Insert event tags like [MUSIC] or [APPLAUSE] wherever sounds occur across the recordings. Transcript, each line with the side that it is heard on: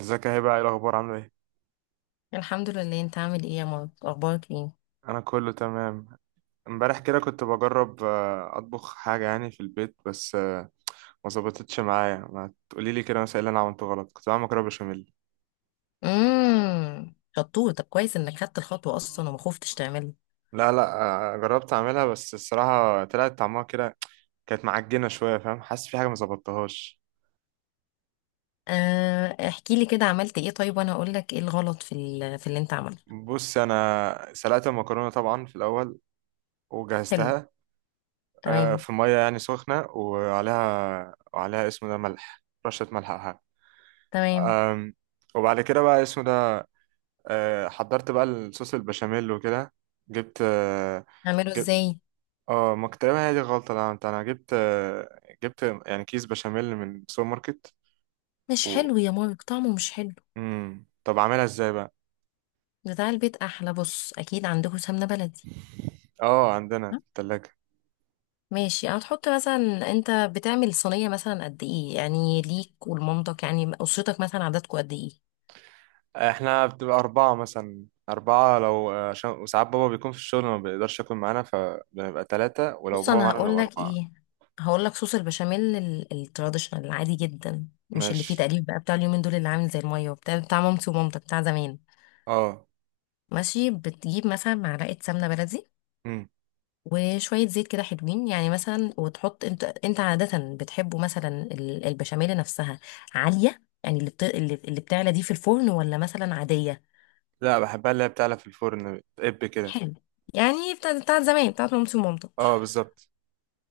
right: ازيك يا هبه؟ ايه الاخبار، عامله ايه؟
left: الحمد لله. انت عامل ايه يا مارك؟ اخبارك ايه؟
right: انا كله تمام. امبارح كده كنت بجرب اطبخ حاجه يعني في البيت، بس ما ظبطتش معايا. ما تقولي لي كده مثلا إيه اللي انا عملته غلط. كنت بعمل مكرونه بشاميل.
left: شطور. طب كويس انك خدت الخطوه اصلا وما خفتش تعملها.
right: لا، جربت اعملها، بس الصراحه طلعت طعمها كده. كانت معجنه شويه، فاهم؟ حاسس في حاجه ما ظبطتهاش.
left: آه، احكي لي كده، عملت ايه؟ طيب وانا اقول لك ايه الغلط في اللي انت عملته.
right: بص، انا سلقت المكرونه طبعا في الاول،
left: حلو.
right: وجهزتها.
left: تمام.
right: في ميه يعني سخنه، وعليها اسمه ده ملح، رشه ملح أو حاجة.
left: تمام.
right: أم، وبعد كده بقى اسمه ده حضرت بقى الصوص البشاميل وكده. جبت آه،
left: اعمله
right: جبت
left: ازاي؟
right: اه، ما كنت تقريبا هي دي الغلطة اللي عملتها. انا جبت، يعني كيس بشاميل من السوبر ماركت.
left: مش
right: و
left: حلو يا مارك، طعمه مش حلو.
right: مم. طب اعملها ازاي بقى؟
left: بتاع البيت احلى. بص، اكيد عندكم سمنه بلدي.
right: اه، عندنا في
left: ها؟
right: التلاجة.
left: ماشي، هتحط مثلا، انت بتعمل صينيه مثلا قد ايه، يعني ليك ولمامتك، يعني اسرتك مثلا عددكم قد ايه؟
right: احنا بتبقى أربعة مثلا، أربعة لو عشان وساعات بابا بيكون في الشغل، ما بيقدرش يكون معانا، فبنبقى تلاتة، ولو
left: بص
right: بابا
left: انا
right: معانا
left: هقول
right: بنبقى
left: لك
right: أربعة.
left: ايه. هقول لك صوص البشاميل التراديشنال، العادي جدا، مش اللي فيه
right: ماشي.
left: تقليب بقى بتاع اليومين دول، اللي عامل زي الميه، وبتاع مامتي ومامتك، بتاع زمان.
right: اه.
left: ماشي، بتجيب مثلا معلقه سمنه بلدي،
right: مم.
left: وشويه زيت كده حلوين، يعني مثلا. وتحط، انت عاده بتحبه، مثلا البشاميل نفسها عاليه، يعني اللي بت... اللي اللي بتعلى دي في الفرن، ولا مثلا عاديه؟
right: لا، بحبها اللي هي بتعلى في الفرن، بتقب كده.
left: حلو. يعني بتاع زمان، بتاعت مامتي ومامتك.
right: اه بالظبط.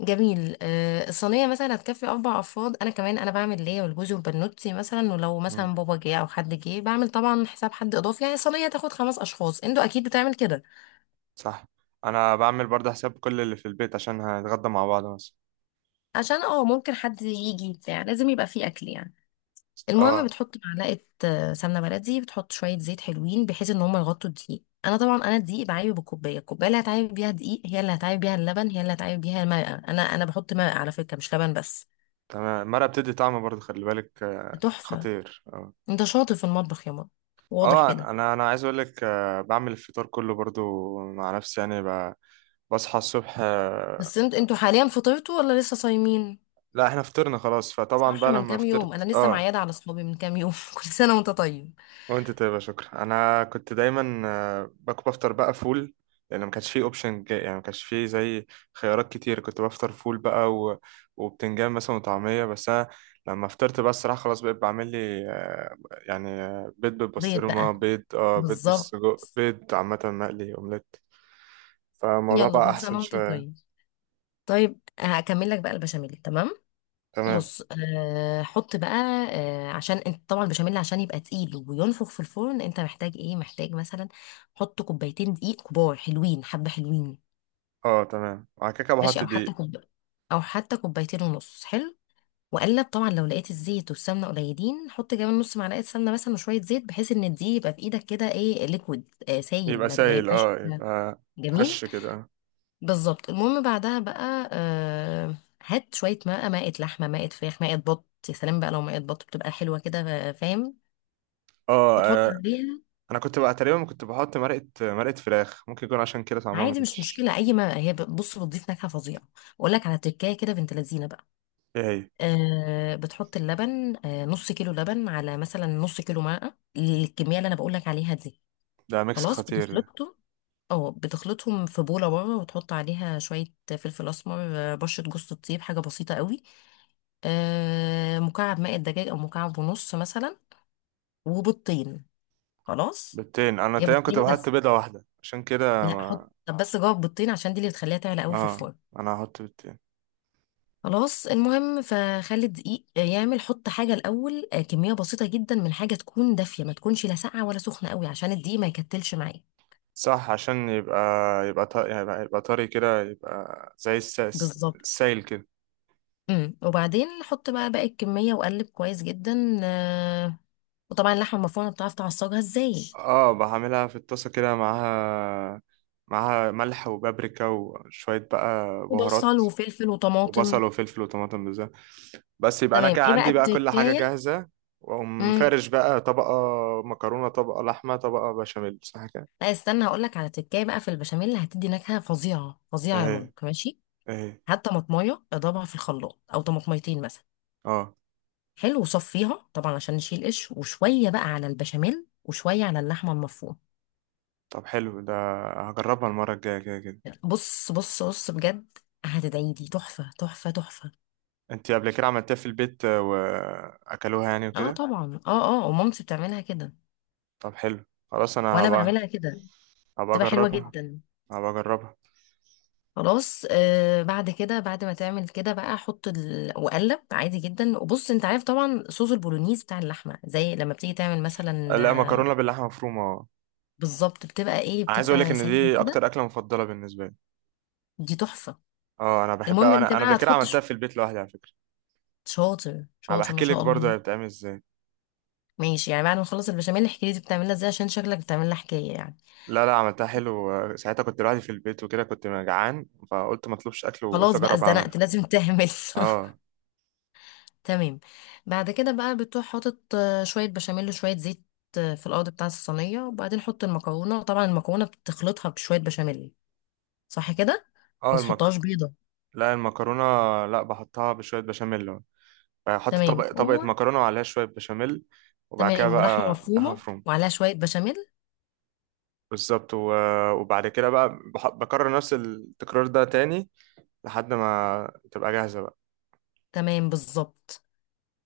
left: جميل. الصينية مثلا هتكفي أربع أفراد. أنا كمان أنا بعمل ليا والجوز والبنوتي مثلا، ولو
right: مم.
left: مثلا بابا جه أو حد جه بعمل طبعا حساب حد إضافي، يعني الصينية تاخد خمس أشخاص. أنتوا أكيد بتعمل كده.
right: صح. انا بعمل برضه حساب كل اللي في البيت عشان هنتغدى مع بعض مثلا.
left: عشان ممكن حد يجي بتاع، لازم يبقى فيه أكل يعني. المهم
right: اه
left: بتحط معلقة سمنة بلدي، بتحط شوية زيت حلوين بحيث إن هما يغطوا الدقيق. أنا طبعا أنا الدقيق بعايبه بالكوباية. الكوباية اللي هتعايب بيها دقيق هي اللي هتعايب بيها اللبن، هي اللي هتعايب بيها الماء. أنا بحط ماء على فكرة، مش لبن بس.
right: تمام. المرقه بتدي طعم برضه، خلي بالك،
left: تحفة.
right: خطير اه.
left: أنت شاطر في المطبخ يا ماما، واضح
right: اه،
left: كده.
right: انا عايز اقول لك بعمل الفطار كله برضه مع نفسي. بصحى الصبح
left: بس انتوا حاليا فطرتوا ولا لسه صايمين؟
right: لا احنا فطرنا خلاص، فطبعا
left: صح،
right: بقى
left: من
right: لما
left: كام يوم، انا
right: فطرت
left: لسه
right: اه،
left: معياده على صحابي من كام يوم [LAUGHS] كل سنه وانت طيب.
right: وانت طيب، يا شكرا. انا كنت دايما باكل، بفطر بقى فول، لان ما كانش فيه اوبشن، يعني ما كانش فيه خيارات كتير. كنت بفطر فول بقى و... وبتنجان مثلا وطعميه. بس انا لما فطرت بقى الصراحه خلاص بقيت بعمل لي يعني بيض
left: بيض
right: بالبسطرمه،
left: بقى.
right: بيض اه بيض
left: بالظبط.
right: بالسجق، بيض عامه مقلي اومليت. فالموضوع
left: يلا،
right: بقى
left: كل
right: احسن
left: سنه وانت
right: شويه.
left: طيب. طيب هكمل لك بقى البشاميل، تمام.
right: تمام.
left: بص، حط بقى. عشان انت طبعا البشاميل، عشان يبقى تقيل وينفخ في الفرن، انت محتاج ايه؟ محتاج مثلا حط كوبايتين دقيق كبار حلوين، حبه حلوين.
right: اه تمام، وبعد كده
left: ماشي،
right: بحط
left: او حتى
right: دقيق.
left: كوب، او حتى كوبايتين ونص، حلو. واقلب طبعا. لو لقيت الزيت والسمنه قليلين، حط كمان نص معلقه سمنه مثلا وشويه زيت، بحيث ان الدقيق يبقى في ايدك كده ايه، ليكويد، سايل،
right: يبقى
left: ما
right: سايل،
left: يبقاش.
right: اه يبقى
left: جميل،
right: هش كده.
left: بالظبط. المهم بعدها بقى. هات شويه ماء، مائه لحمه، مائه فراخ، مائه بط، يا سلام بقى لو مائه بط، بتبقى حلوه كده، فاهم؟
right: اه
left: وتحط عليها.
right: انا كنت بقى تقريبا كنت بحط مرقه فراخ، ممكن يكون عشان كده طعمها ما
left: عادي، مش
right: كانش.
left: مشكله اي ماء، هي بص بتضيف نكهه فظيعه. اقول لك على تركايه كده بنت لذينه بقى.
right: ايه هي؟
left: بتحط اللبن، نص كيلو لبن على مثلا نص كيلو ماء، الكميه اللي انا بقول لك عليها دي.
right: ده ميكس
left: خلاص
right: خطير ده.
left: بتخلطهم. اه، بتخلطهم في بوله بره، وتحط عليها شويه فلفل اسمر، بشره جوز الطيب، حاجه بسيطه قوي. مكعب ماء الدجاج او مكعب ونص مثلا. وبيضتين. خلاص.
right: بيضتين؟ انا
left: هي
right: تقريبا
left: بيضتين
right: كنت بحط
left: بس.
right: بيضه واحده، عشان كده
left: لا
right: ما...
left: حط، طب بس جوه البيضتين، عشان دي اللي بتخليها تعلى قوي في
right: اه،
left: الفرن.
right: انا هحط بيضتين.
left: خلاص. المهم فخلي الدقيق يعمل، حط حاجه الاول، كميه بسيطه جدا من حاجه تكون دافيه، ما تكونش لا ساقعه ولا سخنه قوي، عشان الدقيق ما يكتلش معايا.
right: صح، عشان يبقى يبقى طري كده، يبقى زي الساس
left: بالظبط.
right: السايل كده.
left: وبعدين حط بقى باقي الكمية، وقلب كويس جدا، وطبعا اللحمة المفرومة بتعرف تعصجها ازاي.
right: اه بعملها في الطاسه كده معاها، معاها ملح وبابريكا وشويه بقى بهارات.
left: وبصل وفلفل وطماطم.
right: وبصل وفلفل وطماطم بالذات. بس يبقى انا
left: تمام.
right: كده
left: ايه بقى
right: عندي بقى كل حاجه
left: التكاية؟
right: جاهزه. واقوم
left: امم.
right: فارش بقى طبقه مكرونه، طبقه لحمه، طبقه بشاميل، صح كده؟
left: لا استنى، هقول لك على تكاية بقى في البشاميل اللي هتدي نكهة فظيعة فظيعة يا
right: اهي
left: مامك، ماشي.
right: اهي.
left: هات طماطمية اضربها في الخلاط، او طماطميتين مثلا.
right: اه
left: حلو، وصفيها طبعا عشان نشيل قش. وشوية بقى على البشاميل وشوية على اللحمة المفرومة.
right: طب حلو ده، هجربها المره الجايه كده كده.
left: بص بص بص، بجد هتدعي لي، تحفة تحفة تحفة.
right: انت قبل كده عملتها في البيت، واكلوها يعني
left: اه
right: وكده؟
left: طبعا، اه اه، ومامتي بتعملها كده،
right: طب حلو. خلاص انا
left: وانا
right: هبقى،
left: بعملها كده،
right: هبقى
left: بتبقى حلوه
right: اجربها،
left: جدا.
right: هبقى اجربها.
left: خلاص. بعد كده، بعد ما تعمل كده بقى، احط واقلب عادي جدا. وبص انت عارف طبعا صوص البولونيز بتاع اللحمه، زي لما بتيجي تعمل مثلا.
right: لا، مكرونه باللحمه مفرومه، اه.
left: بالظبط، بتبقى ايه،
right: انا عايز اقول لك
left: بتبقى
right: ان
left: سايبه
right: دي اكتر
left: كده.
right: اكله مفضله بالنسبه لي.
left: دي تحفه.
right: اه انا
left: المهم
right: بحبها.
left: انت
right: انا قبل
left: بقى
right: كده
left: هتحط
right: عملتها في البيت لوحدي على فكره.
left: شاطر
right: هبقى
left: شاطر ما
right: احكي لك
left: شاء
right: برضه
left: الله.
right: هي بتتعمل ازاي.
left: ماشي، يعني بعد ما نخلص البشاميل احكي لي دي بتعملها ازاي، عشان شكلك بتعملها حكايه يعني.
right: لا، عملتها حلو ساعتها كنت لوحدي في البيت وكده، كنت جعان فقلت ما اطلبش اكل، وقلت
left: خلاص بقى،
right: اجرب اعملها.
left: اتزنقت لازم تعمل. [LAUGHS]
right: اه.
left: تمام. بعد كده بقى بتروح حاطط شوية بشاميل وشوية زيت في الأرض بتاعة الصينية، وبعدين حط المكرونة، وطبعا المكرونة بتخلطها بشوية بشاميل، صح كده؟
right: اه.
left: ما تحطهاش بيضة.
right: لا، المكرونه. لا، بحطها بشويه بشاميل يعني. بحط
left: تمام،
right: طبقه مكرونه وعليها شويه بشاميل. وبعد كده
left: تمام، ولحمة
right: بقى لحمه
left: مفرومة
right: مفرومه.
left: وعليها شوية بشاميل.
right: بالظبط، و... وبعد كده بقى بكرر نفس التكرار ده تاني، لحد ما تبقى جاهزه بقى.
left: تمام بالظبط.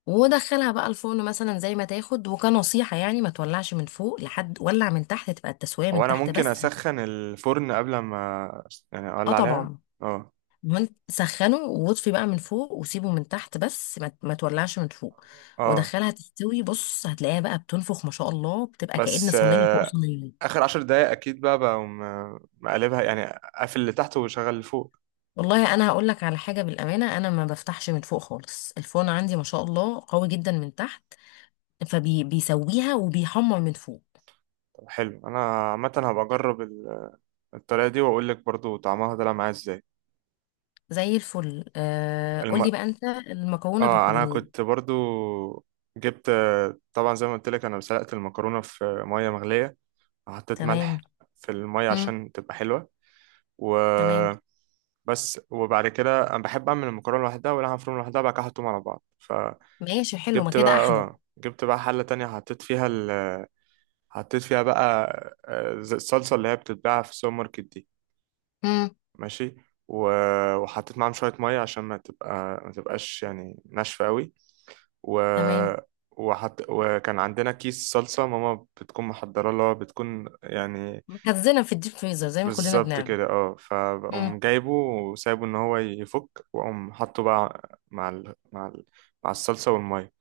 left: ودخلها بقى الفرن مثلا زي ما تاخد. وكنصيحة يعني، ما تولعش من فوق لحد، ولع من تحت، تبقى التسوية
right: هو
left: من
right: انا
left: تحت
right: ممكن
left: بس.
right: اسخن الفرن قبل ما، يعني
left: اه
right: اولع عليها؟
left: طبعا.
right: اه.
left: من سخنه، واطفي بقى من فوق، وسيبه من تحت بس، ما تولعش من فوق.
right: اه
left: ودخلها تستوي، بص هتلاقيها بقى بتنفخ ما شاء الله، بتبقى كأن
right: بس
left: صينية فوق صينية.
right: اخر عشر دقايق اكيد بقى بقوم مقلبها، يعني اقفل اللي تحت وشغل اللي فوق.
left: والله انا هقول لك على حاجة بالأمانة، انا ما بفتحش من فوق خالص. الفرن عندي ما شاء الله قوي جدا من تحت، فبيسويها وبيحمر من فوق.
right: طب حلو، انا عامه هبقى اجرب الطريقه دي واقول لك برضو طعمها طلع معايا ازاي.
left: زي الفل.
right: الم...
left: قولي بقى انت المكرونة
right: اه انا
left: بالبولونيز.
right: كنت برضو جبت آه، طبعا زي ما قلت لك، انا سلقت المكرونه في ميه مغليه، وحطيت
left: تمام.
right: ملح في الميه
left: مم.
right: عشان تبقى حلوه. و
left: تمام.
right: بس. وبعد كده انا بحب اعمل المكرونه لوحدها واللحمه مفرومه لوحدها، بعد كده احطهم على بعض. فجبت
left: ماشي، حلو، ما كده
right: بقى،
left: احلى.
right: اه جبت بقى حله تانية حطيت فيها، حطيت فيها بقى الصلصة اللي هي بتتباع في السوبر ماركت دي.
left: مم.
right: ماشي. وحطيت معاهم شوية مية عشان ما تبقاش يعني ناشفة قوي. و...
left: تمام.
right: وكان عندنا كيس صلصة ماما بتكون محضرة، اللي هو بتكون يعني
left: مخزنة في الديب فريزر زي ما كلنا
right: بالظبط
left: بنعمل.
right: كده. اه، فبقوم جايبه وسايبه ان هو يفك، واقوم حاطه بقى مع الصلصة والمية.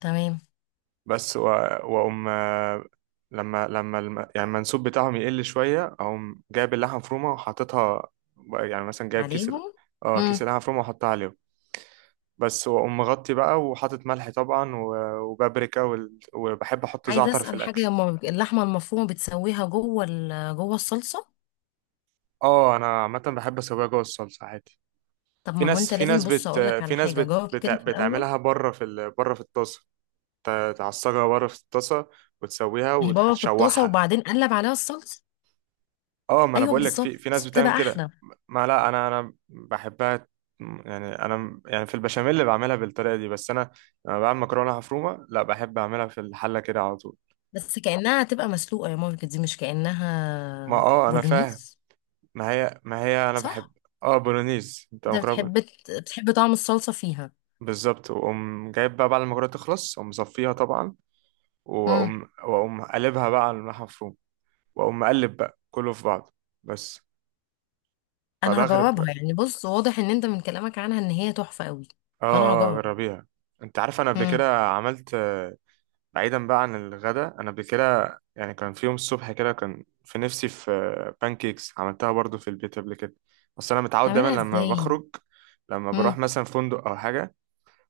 left: تمام.
right: بس واقوم يعني المنسوب بتاعهم يقل شويه، اقوم جايب اللحمه مفرومه وحاططها، يعني مثلا جايب
left: عليهم.
right: اه كيس
left: امم.
right: اللحمه مفرومه وحطها عليهم. بس، واقوم مغطي بقى وحاطط ملح طبعا وبابريكا وبحب احط
left: عايزه
right: زعتر في
left: اسال حاجه،
right: الاكل.
left: هما اللحمه المفرومه بتسويها جوه جوه الصلصه؟
right: اه انا عامه بحب اسويها جوه الصلصه عادي.
left: طب
right: في
left: ما هو
right: ناس
left: انت
right: في
left: لازم،
right: ناس
left: بص
right: بت
left: اقول لك على
right: في ناس
left: حاجه،
right: بت...
left: جاوب
right: بت...
left: كده في الاول.
right: بتعملها بره بره في الطاسه، تعصجها بره في الطاسه وتسويها
left: هي بابا في الطاسه،
right: وتشوحها.
left: وبعدين قلب عليها الصلصه.
right: اه، ما انا
left: ايوه
right: بقول لك، في ناس
left: بالظبط،
right: بتعمل
left: تبقى
right: كده.
left: احلى.
right: ما لا انا انا بحبها، يعني انا يعني في البشاميل اللي بعملها بالطريقه دي، بس انا لما بعمل مكرونه مفرومه لا، بحب اعملها في الحله كده على طول.
left: بس كانها هتبقى مسلوقه يا مامي، دي مش
right: ما
left: كانها
right: اه انا فاهم.
left: بولونيز.
right: ما هي انا بحب
left: صح.
right: اه بولونيز، انت
left: انت
right: مكرونه
left: بتحب بتحب طعم الصلصه فيها.
right: بالظبط. واقوم جايب بقى بعد ما المكرونه تخلص، اقوم مصفيها طبعا،
left: امم.
right: واقوم قلبها بقى على الملح المفروم، واقوم مقلب بقى كله في بعضه. بس،
left: انا
right: فبغرب.
left: هجربها يعني. بص واضح ان انت من كلامك عنها ان هي تحفه قوي،
right: اه.
left: فانا
right: اه
left: هجرب.
right: جربيها. انت عارف انا قبل
left: امم.
right: كده عملت، بعيدا بقى عن الغداء، انا قبل كده يعني كان في يوم الصبح كده كان في نفسي في بانكيكس، عملتها برضو في البيت قبل كده. بس انا متعود دايما
left: تعملها
right: لما
left: ازاي؟
right: بخرج، لما بروح مثلا فندق او حاجه،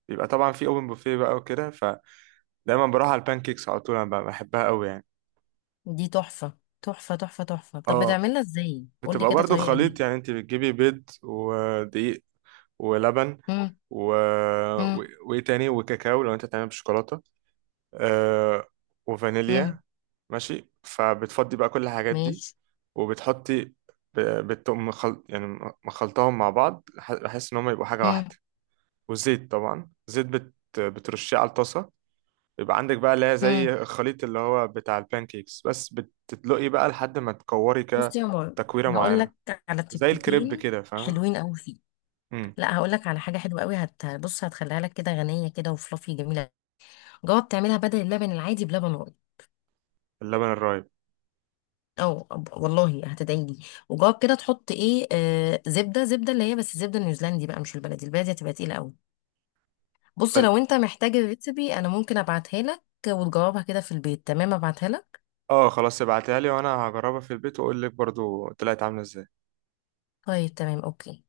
right: بيبقى طبعا في اوبن بوفيه بقى وكده، فدايما بروح على البانكيكس على طول. انا بقى بحبها قوي يعني.
left: دي تحفة تحفة تحفة تحفة. طب
right: اه.
left: بتعملها ازاي؟ قولي
right: بتبقى
left: كده
right: برضو
left: طريقة ليها.
right: خليط، يعني انت بتجيبي بيض ودقيق ولبن
left: مم.
right: و...
left: مم.
right: و... وايه تاني، وكاكاو لو انت تعمل بشوكولاته آه...
left: مم.
right: وفانيليا. ماشي. فبتفضي بقى كل الحاجات دي،
left: ماشي.
right: وبتحطي ب- بتقوم يعني مخلطاهم مع بعض بحيث ان هم يبقوا حاجه
left: مم.
right: واحده. والزيت طبعا، بترشيه على الطاسه. يبقى عندك بقى اللي هي
left: مم.
right: زي الخليط اللي هو بتاع البانكيكس، بس بتدلقي بقى لحد ما تكوري كده،
left: بصي يا مار،
right: تكويره
left: هقول
right: معينه،
left: لك على
right: زي الكريب
left: تكتيكين
right: كده، فاهمه؟
left: حلوين قوي فيك.
right: امم.
left: لا، هقول لك على حاجة حلوة قوي. بص هتخليها لك كده غنية كده، وفلافي جميلة. جواب تعملها بدل اللبن العادي بلبن رايب.
right: اللبن الرايب.
left: او والله هتدعي لي. وجواب كده، تحط ايه، زبدة، زبدة اللي هي بس زبدة نيوزيلندي بقى، مش البلدي، البلدي هتبقى تقيلة قوي. بص
right: طيب
left: لو انت محتاج الريسبي انا ممكن ابعتها لك، وتجاوبها كده في البيت، تمام، ابعتها لك.
right: اه، خلاص ابعتها لي وانا هجربها في البيت، واقول لك برضو طلعت عامله ازاي.
left: طيب تمام، اوكي.